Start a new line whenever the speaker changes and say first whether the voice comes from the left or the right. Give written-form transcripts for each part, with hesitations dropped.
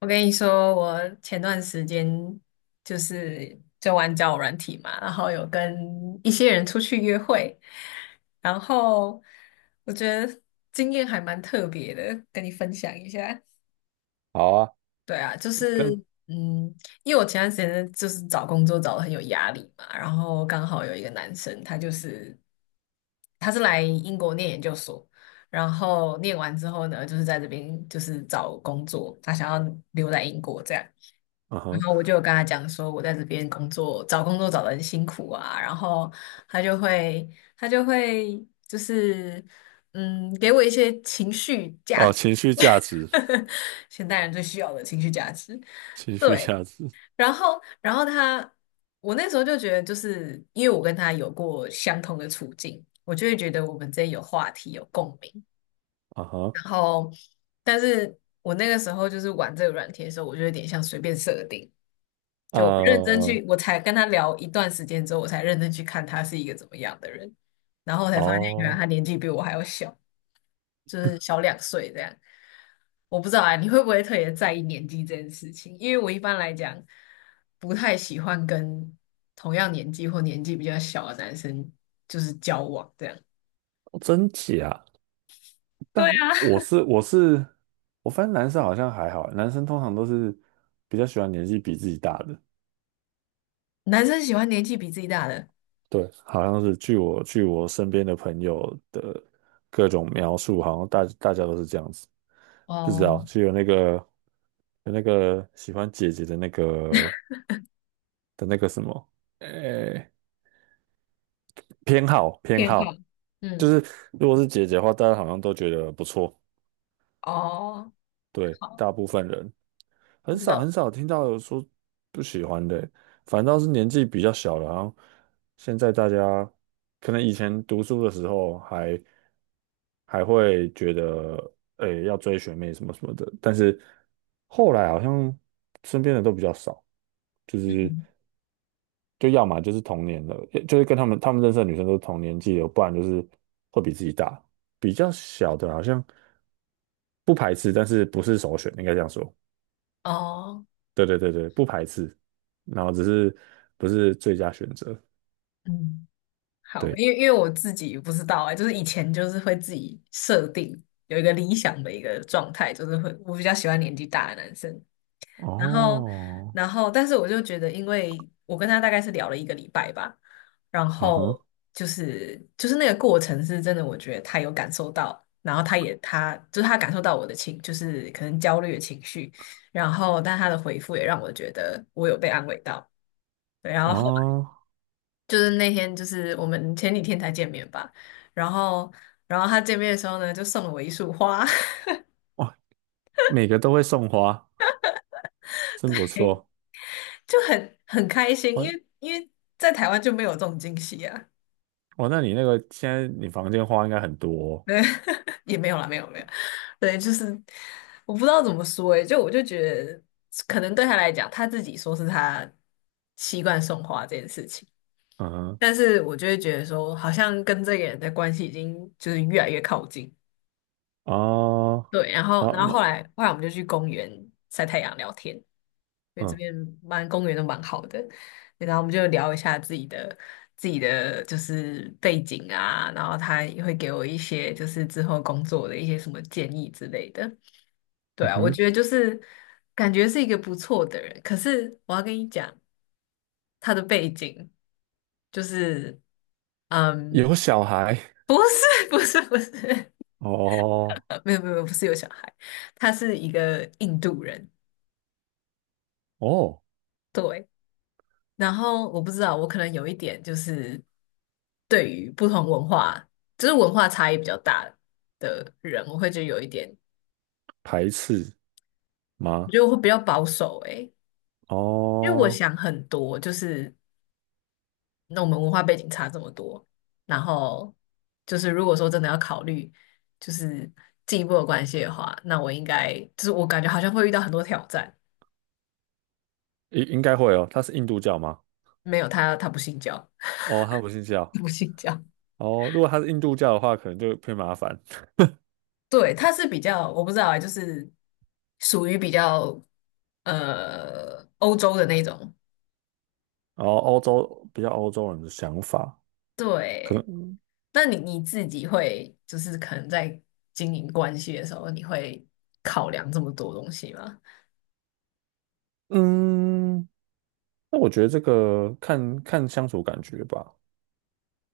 left: 我跟你说，我前段时间就玩交友软体嘛，然后有跟一些人出去约会，然后我觉得经验还蛮特别的，跟你分享一下。
right: 好啊，
left: 对啊，
right: 跟
left: 嗯，因为我前段时间就是找工作找的很有压力嘛，然后刚好有一个男生，他就是。他是来英国念研究所，然后念完之后呢，就是在这边就是找工作，他想要留在英国这样。
right: 嗯
left: 然
right: 哼，
left: 后我就有跟他讲说，我在这边工作，找工作找得很辛苦啊。然后他就会，他就会就是，给我一些情绪价
right: 哦，
left: 值，
right: 情绪价值，
left: 现代人最需要的情绪价值。
right: 情绪
left: 对，
right: 价值，
left: 然后，然后他，我那时候就觉得，就是因为我跟他有过相同的处境，我就会觉得我们之间有话题、有共鸣。
right: 嗯哼，
left: 然后，但是我那个时候就是玩这个软体的时候，我就有点像随便设定，就我认真
right: 哦，
left: 去，我才跟他聊一段时间之后，我才认真去看他是一个怎么样的人，然后我才发现原来
right: 哦
left: 他年纪比我还要小。就是小2岁这样。我不知道啊，你会不会特别在意年纪这件事情？因为我一般来讲不太喜欢跟同样年纪或年纪比较小的男生就是交往这样。
right: 真假？
left: 对
right: 但
left: 啊，
right: 我是，我发现男生好像还好，男生通常都是比较喜欢年纪比自己大的，
left: 男生喜欢年纪比自己大的。
right: 对，好像是据我身边的朋友的各种描述，好像大大家都是这样子，不知
left: 哦，
right: 道是有那个有那个喜欢姐姐的那个的那个什么，诶、偏好偏
left: 偏好。
right: 好。
left: 嗯。
right: 如果是姐姐的话，大家好像都觉得不错，
left: 哦。
right: 对，
left: 好。
right: 大部分人很
left: 我不知
right: 少
left: 道。
right: 很少听到有说不喜欢的，反倒是年纪比较小了，然后现在大家可能以前读书的时候还还会觉得，诶、要追学妹什么什么的，但是后来好像身边的都比较少，就是。
left: 嗯。
right: 就要么就是同年的，就是跟他们认识的女生都是同年纪的，不然就是会比自己大。比较小的好像不排斥，但是不是首选，应该这样说。
left: 哦。
right: 对对对对，不排斥，然后只是不是最佳选择。
left: 嗯。好，
right: 对，
left: 因为我自己不知道啊、就是以前就是会自己设定有一个理想的一个状态，就是会我比较喜欢年纪大的男生。然后，
right: 哦，
left: 但是我就觉得，因为我跟他大概是聊了1个礼拜吧，然
right: 啊
left: 后
right: 哈，
left: 就是那个过程是真的，我觉得他有感受到，然后他也他就是他感受到我的情，就是可能焦虑的情绪，然后但他的回复也让我觉得我有被安慰到。对，然后后来
right: 哦，
left: 就是那天，就是我们前几天才见面吧，然后，然后他见面的时候呢，就送了我一束花。
right: 哇，每个都会送花，真不
left: 嘿，
right: 错。
left: 就很开心，因
right: 哇
left: 为因为在台湾就没有这种惊喜啊。
right: 哇，那你那个现在你房间花应该很多
left: 对，也没有啦，没有，对，就是我不知道怎么说诶，就我就觉得，可能对他来讲，他自己说是他习惯送花这件事情，
right: 哦嗯哼，
left: 但是我就会觉得说，好像跟这个人的关系已经就是越来越靠近。
right: 哦，
left: 对，然后
right: 然
left: 然
right: 后
left: 后后来
right: 那
left: 后来我们就去公园晒太阳聊天，因为这
right: 嗯
left: 边蛮公园都蛮好的。对，然后我们就聊一下自己的就是背景啊，然后他也会给我一些就是之后工作的一些什么建议之类的。对
right: 嗯
left: 啊，我
right: 哼，
left: 觉得就是感觉是一个不错的人，可是我要跟你讲，他的背景就是，嗯，
right: 有小孩。
left: 不是 不是，
right: 哦
left: 没有，不是有小孩，他是一个印度人。
right: 哦，
left: 对，然后我不知道，我可能有一点就是对于不同文化，就是文化差异比较大的人，我会觉得有一点，
right: 排斥
left: 我
right: 吗？
left: 觉得我会比较保守诶，因为我
right: 哦，
left: 想很多，就是那我们文化背景差这么多，然后就是如果说真的要考虑就是进一步的关系的话，那我应该就是我感觉好像会遇到很多挑战。
right: 应应该会哦。他是印度教吗？
left: 没有他，他不信教。
right: 哦，他不信 教。
left: 不信教。
right: 哦，如果他是印度教的话，可能就偏麻烦。
left: 对，他是比较，我不知道啊，就是属于比较欧洲的那种。
right: 然后欧洲比较欧洲人的想法，可
left: 对，
right: 能
left: 那你你自己会就是可能在经营关系的时候，你会考量这么多东西吗？
right: 嗯，那我觉得这个看看相处感觉吧。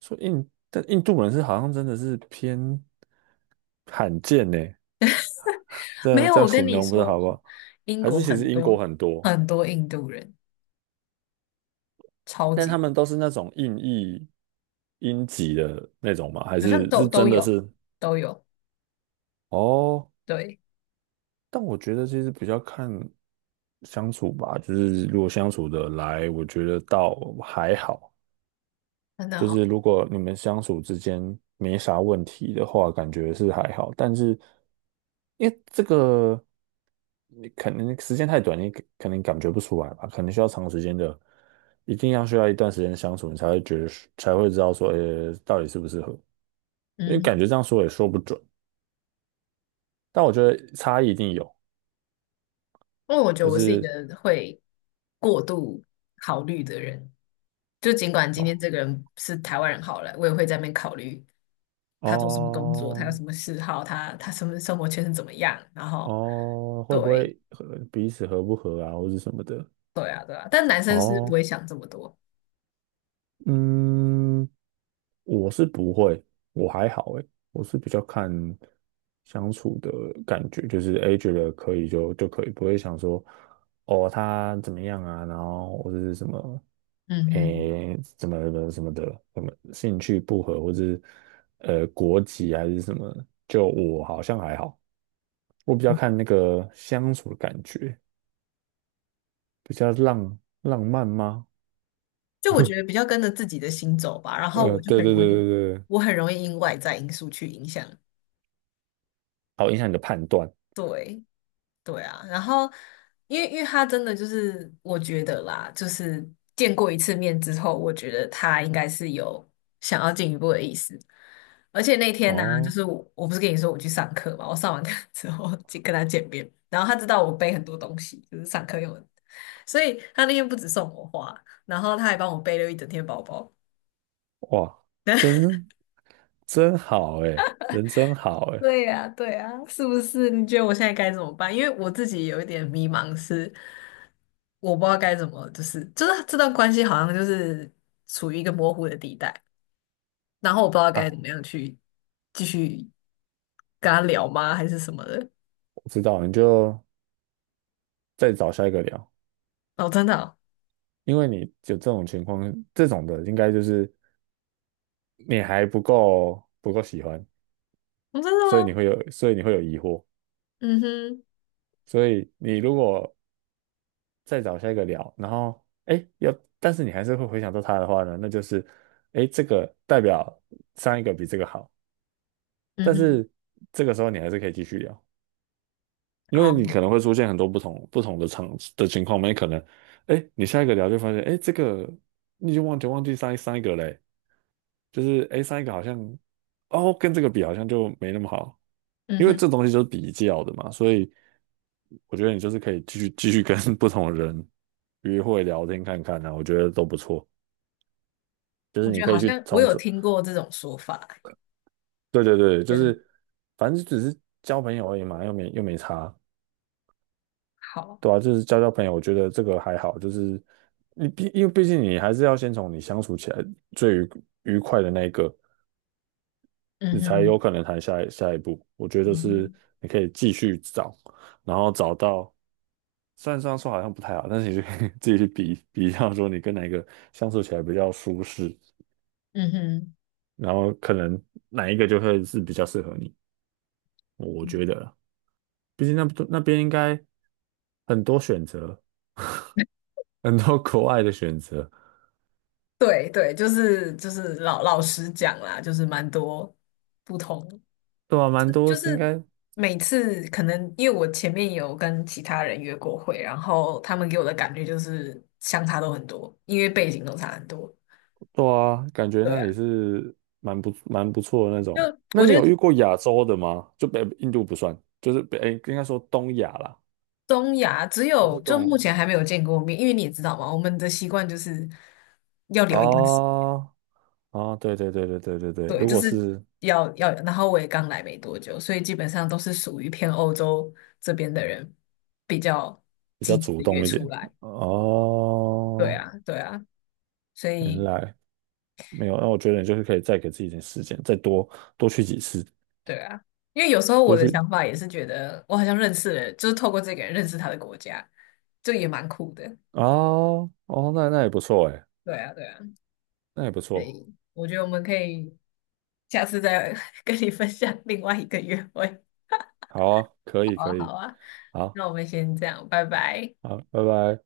right: 说印，但印度人是好像真的是偏罕见呢，这
left: 没
right: 样
left: 有，
right: 这样
left: 我跟
right: 形
left: 你
right: 容不知道
left: 说，
right: 好不好？
left: 英
right: 还是
left: 国
right: 其
left: 很
right: 实英国
left: 多
right: 很多，
left: 很多印度人，超
right: 但
left: 级
right: 他
left: 多，
right: 们都是那种硬译音级的那种吗？还
left: 好像
right: 是
left: 都
right: 是
left: 都
right: 真的
left: 有
right: 是？
left: 都有，
right: 哦，
left: 对，
right: 但我觉得其实比较看相处吧，就是如果相处的来，我觉得倒还好；
left: 真的
right: 就
left: 好。
right: 是如果你们相处之间没啥问题的话，感觉是还好。但是因为这个，你可能时间太短，你可可能感觉不出来吧，可能需要长时间的，一定要需要一段时间相处，你才会觉得是才会知道说，到底适不适合。因
left: 嗯
right: 为感
left: 哼，
right: 觉这样说也说不准，但我觉得差异一定有，
left: 因为我觉得
right: 就
left: 我是一个
right: 是
left: 会过度考虑的人，就尽管今天
right: 哦
left: 这个人是台湾人好了，我也会在那边考虑他做什么工作，他有
right: 哦
left: 什么嗜好，他什么生活圈是怎么样，然后
right: 哦，会不
left: 对。
right: 会合彼此合不合啊，或者什么的。
left: 对啊，但男生是不
right: 哦，
left: 会想这么多。
right: 嗯，我是不会，我还好诶，我是比较看相处的感觉，就是诶觉得可以就就可以，不会想说哦他怎么样啊，然后或者是什么
left: 嗯嗯。
right: 诶怎么怎么什么的，什么兴趣不合，或者是国籍还是什么，就我好像还好，我比较看那个相处的感觉，比较浪浪漫吗？
left: 就我觉得比较跟着自己的心走吧，然后我就
right: 对
left: 很
right: 对对
left: 容易，
right: 对对，
left: 我很容易因外在因素去影响。
right: 好影响你的判断
left: 对，对啊，然后因为他真的就是我觉得啦，就是见过一次面之后，我觉得他应该是有想要进一步的意思。而且那天呢、就
right: 哦。
left: 是我不是跟你说我去上课嘛，我上完课 之后就跟他见面，然后他知道我背很多东西，就是上课用的，所以他那天不止送我花，然后他还帮我背了一整天包包。
right: 哇，真真好诶，人真好诶。
left: 对呀，对呀，是不是？你觉得我现在该怎么办？因为我自己有一点迷茫是，我不知道该怎么，就是这段关系好像就是处于一个模糊的地带，然后我不知道
right: 啊，
left: 该怎么样去继续跟他聊吗，还是什么的？
right: 我知道，你就再找下一个聊，
left: 哦，真的哦。
right: 因为你有这种情况，这种的应该就是你还不够喜欢，
left: 哦，真的
right: 所以你
left: 吗？
right: 会有，所以你会有疑惑，
left: 嗯哼。
right: 所以你如果再找下一个聊，然后哎，要，但是你还是会回想到他的话呢，那就是哎，这个代表上一个比这个好，
left: 嗯
right: 但
left: 哼。
right: 是这个时候你还是可以继续聊。因为
left: 哦。
right: 你可能会出现很多不同的场的情况嘛，你可能，哎，你下一个聊就发现，哎，这个你就忘记上一个嘞，就是哎上一个好像，哦，跟这个比好像就没那么好，
left: 嗯
right: 因为
left: 哼。
right: 这东西就是比较的嘛，所以我觉得你就是可以继续跟 不同的人约会聊天看看啊，我觉得都不错，就
left: 我
right: 是你
left: 觉得
right: 可
left: 好
right: 以去
left: 像我
right: 从
left: 有
right: 此，
left: 听过这种说法，
right: 对对对，就
left: 就是
right: 是反正只是交朋友而已嘛，又没差，
left: 好。
right: 对啊，就是交交朋友，我觉得这个还好，就是你毕，因为毕竟你还是要先从你相处起来最愉愉快的那一个，
left: 嗯
right: 你才有
left: 哼。
right: 可能谈下一步。我觉
left: 嗯
right: 得是
left: 哼。
right: 你可以继续找，然后找到，虽然这样说好像不太好，但是你就可以 自己去比比较，说你跟哪一个相处起来比较舒适，
left: 嗯哼。
right: 然后可能哪一个就会是比较适合你，我觉得
left: 嗯。
right: 啦。毕竟那那边应该很多选择，很多国外的选择。
left: 对对，就是老老实讲啦，就是蛮多不同，
right: 对啊，蛮多
left: 就
right: 是应
left: 是
right: 该
left: 每次可能因为我前面有跟其他人约过会，然后他们给我的感觉就是相差都很多，因为背景都差很多。
right: 对啊，感觉
left: 对
right: 那
left: 啊，
right: 里是蛮不蛮不错的那
left: 就
right: 种。那
left: 我
right: 你
left: 觉
right: 有
left: 得
right: 遇过亚洲的吗？就北印度不算，就是北，诶应该说东亚啦，
left: 东亚只
right: 就是
left: 有
right: 这
left: 就目
right: 种
left: 前还没有见过面，因为你也知道嘛，我们的习惯就是要聊一段时。
right: 哦哦，对对对对对对对，
left: 对，
right: 如
left: 就
right: 果
left: 是
right: 是
left: 要要，然后我也刚来没多久，所以基本上都是属于偏欧洲这边的人比较
right: 比
left: 积
right: 较
left: 极
right: 主
left: 的约
right: 动一
left: 出
right: 点，
left: 来。对
right: 哦，
left: 啊，对啊，所
right: 原
left: 以
right: 来没有，那我觉得你就是可以再给自己一点时间，再多多去几次，
left: 对啊，因为有时候我
right: 多
left: 的
right: 去
left: 想法也是觉得我好像认识了，就是透过这个人认识他的国家，这也蛮酷的。
right: 哦哦，那那也不错哎，
left: 对啊，对啊，
right: 那也不
left: 所
right: 错，
left: 以我觉得我们可以下次再 跟你分享另外一个约会。
right: 好啊，可
left: 好
right: 以
left: 啊，
right: 可
left: 好
right: 以，
left: 啊，
right: 好
left: 那我们先这样，拜拜。
right: 好，拜拜。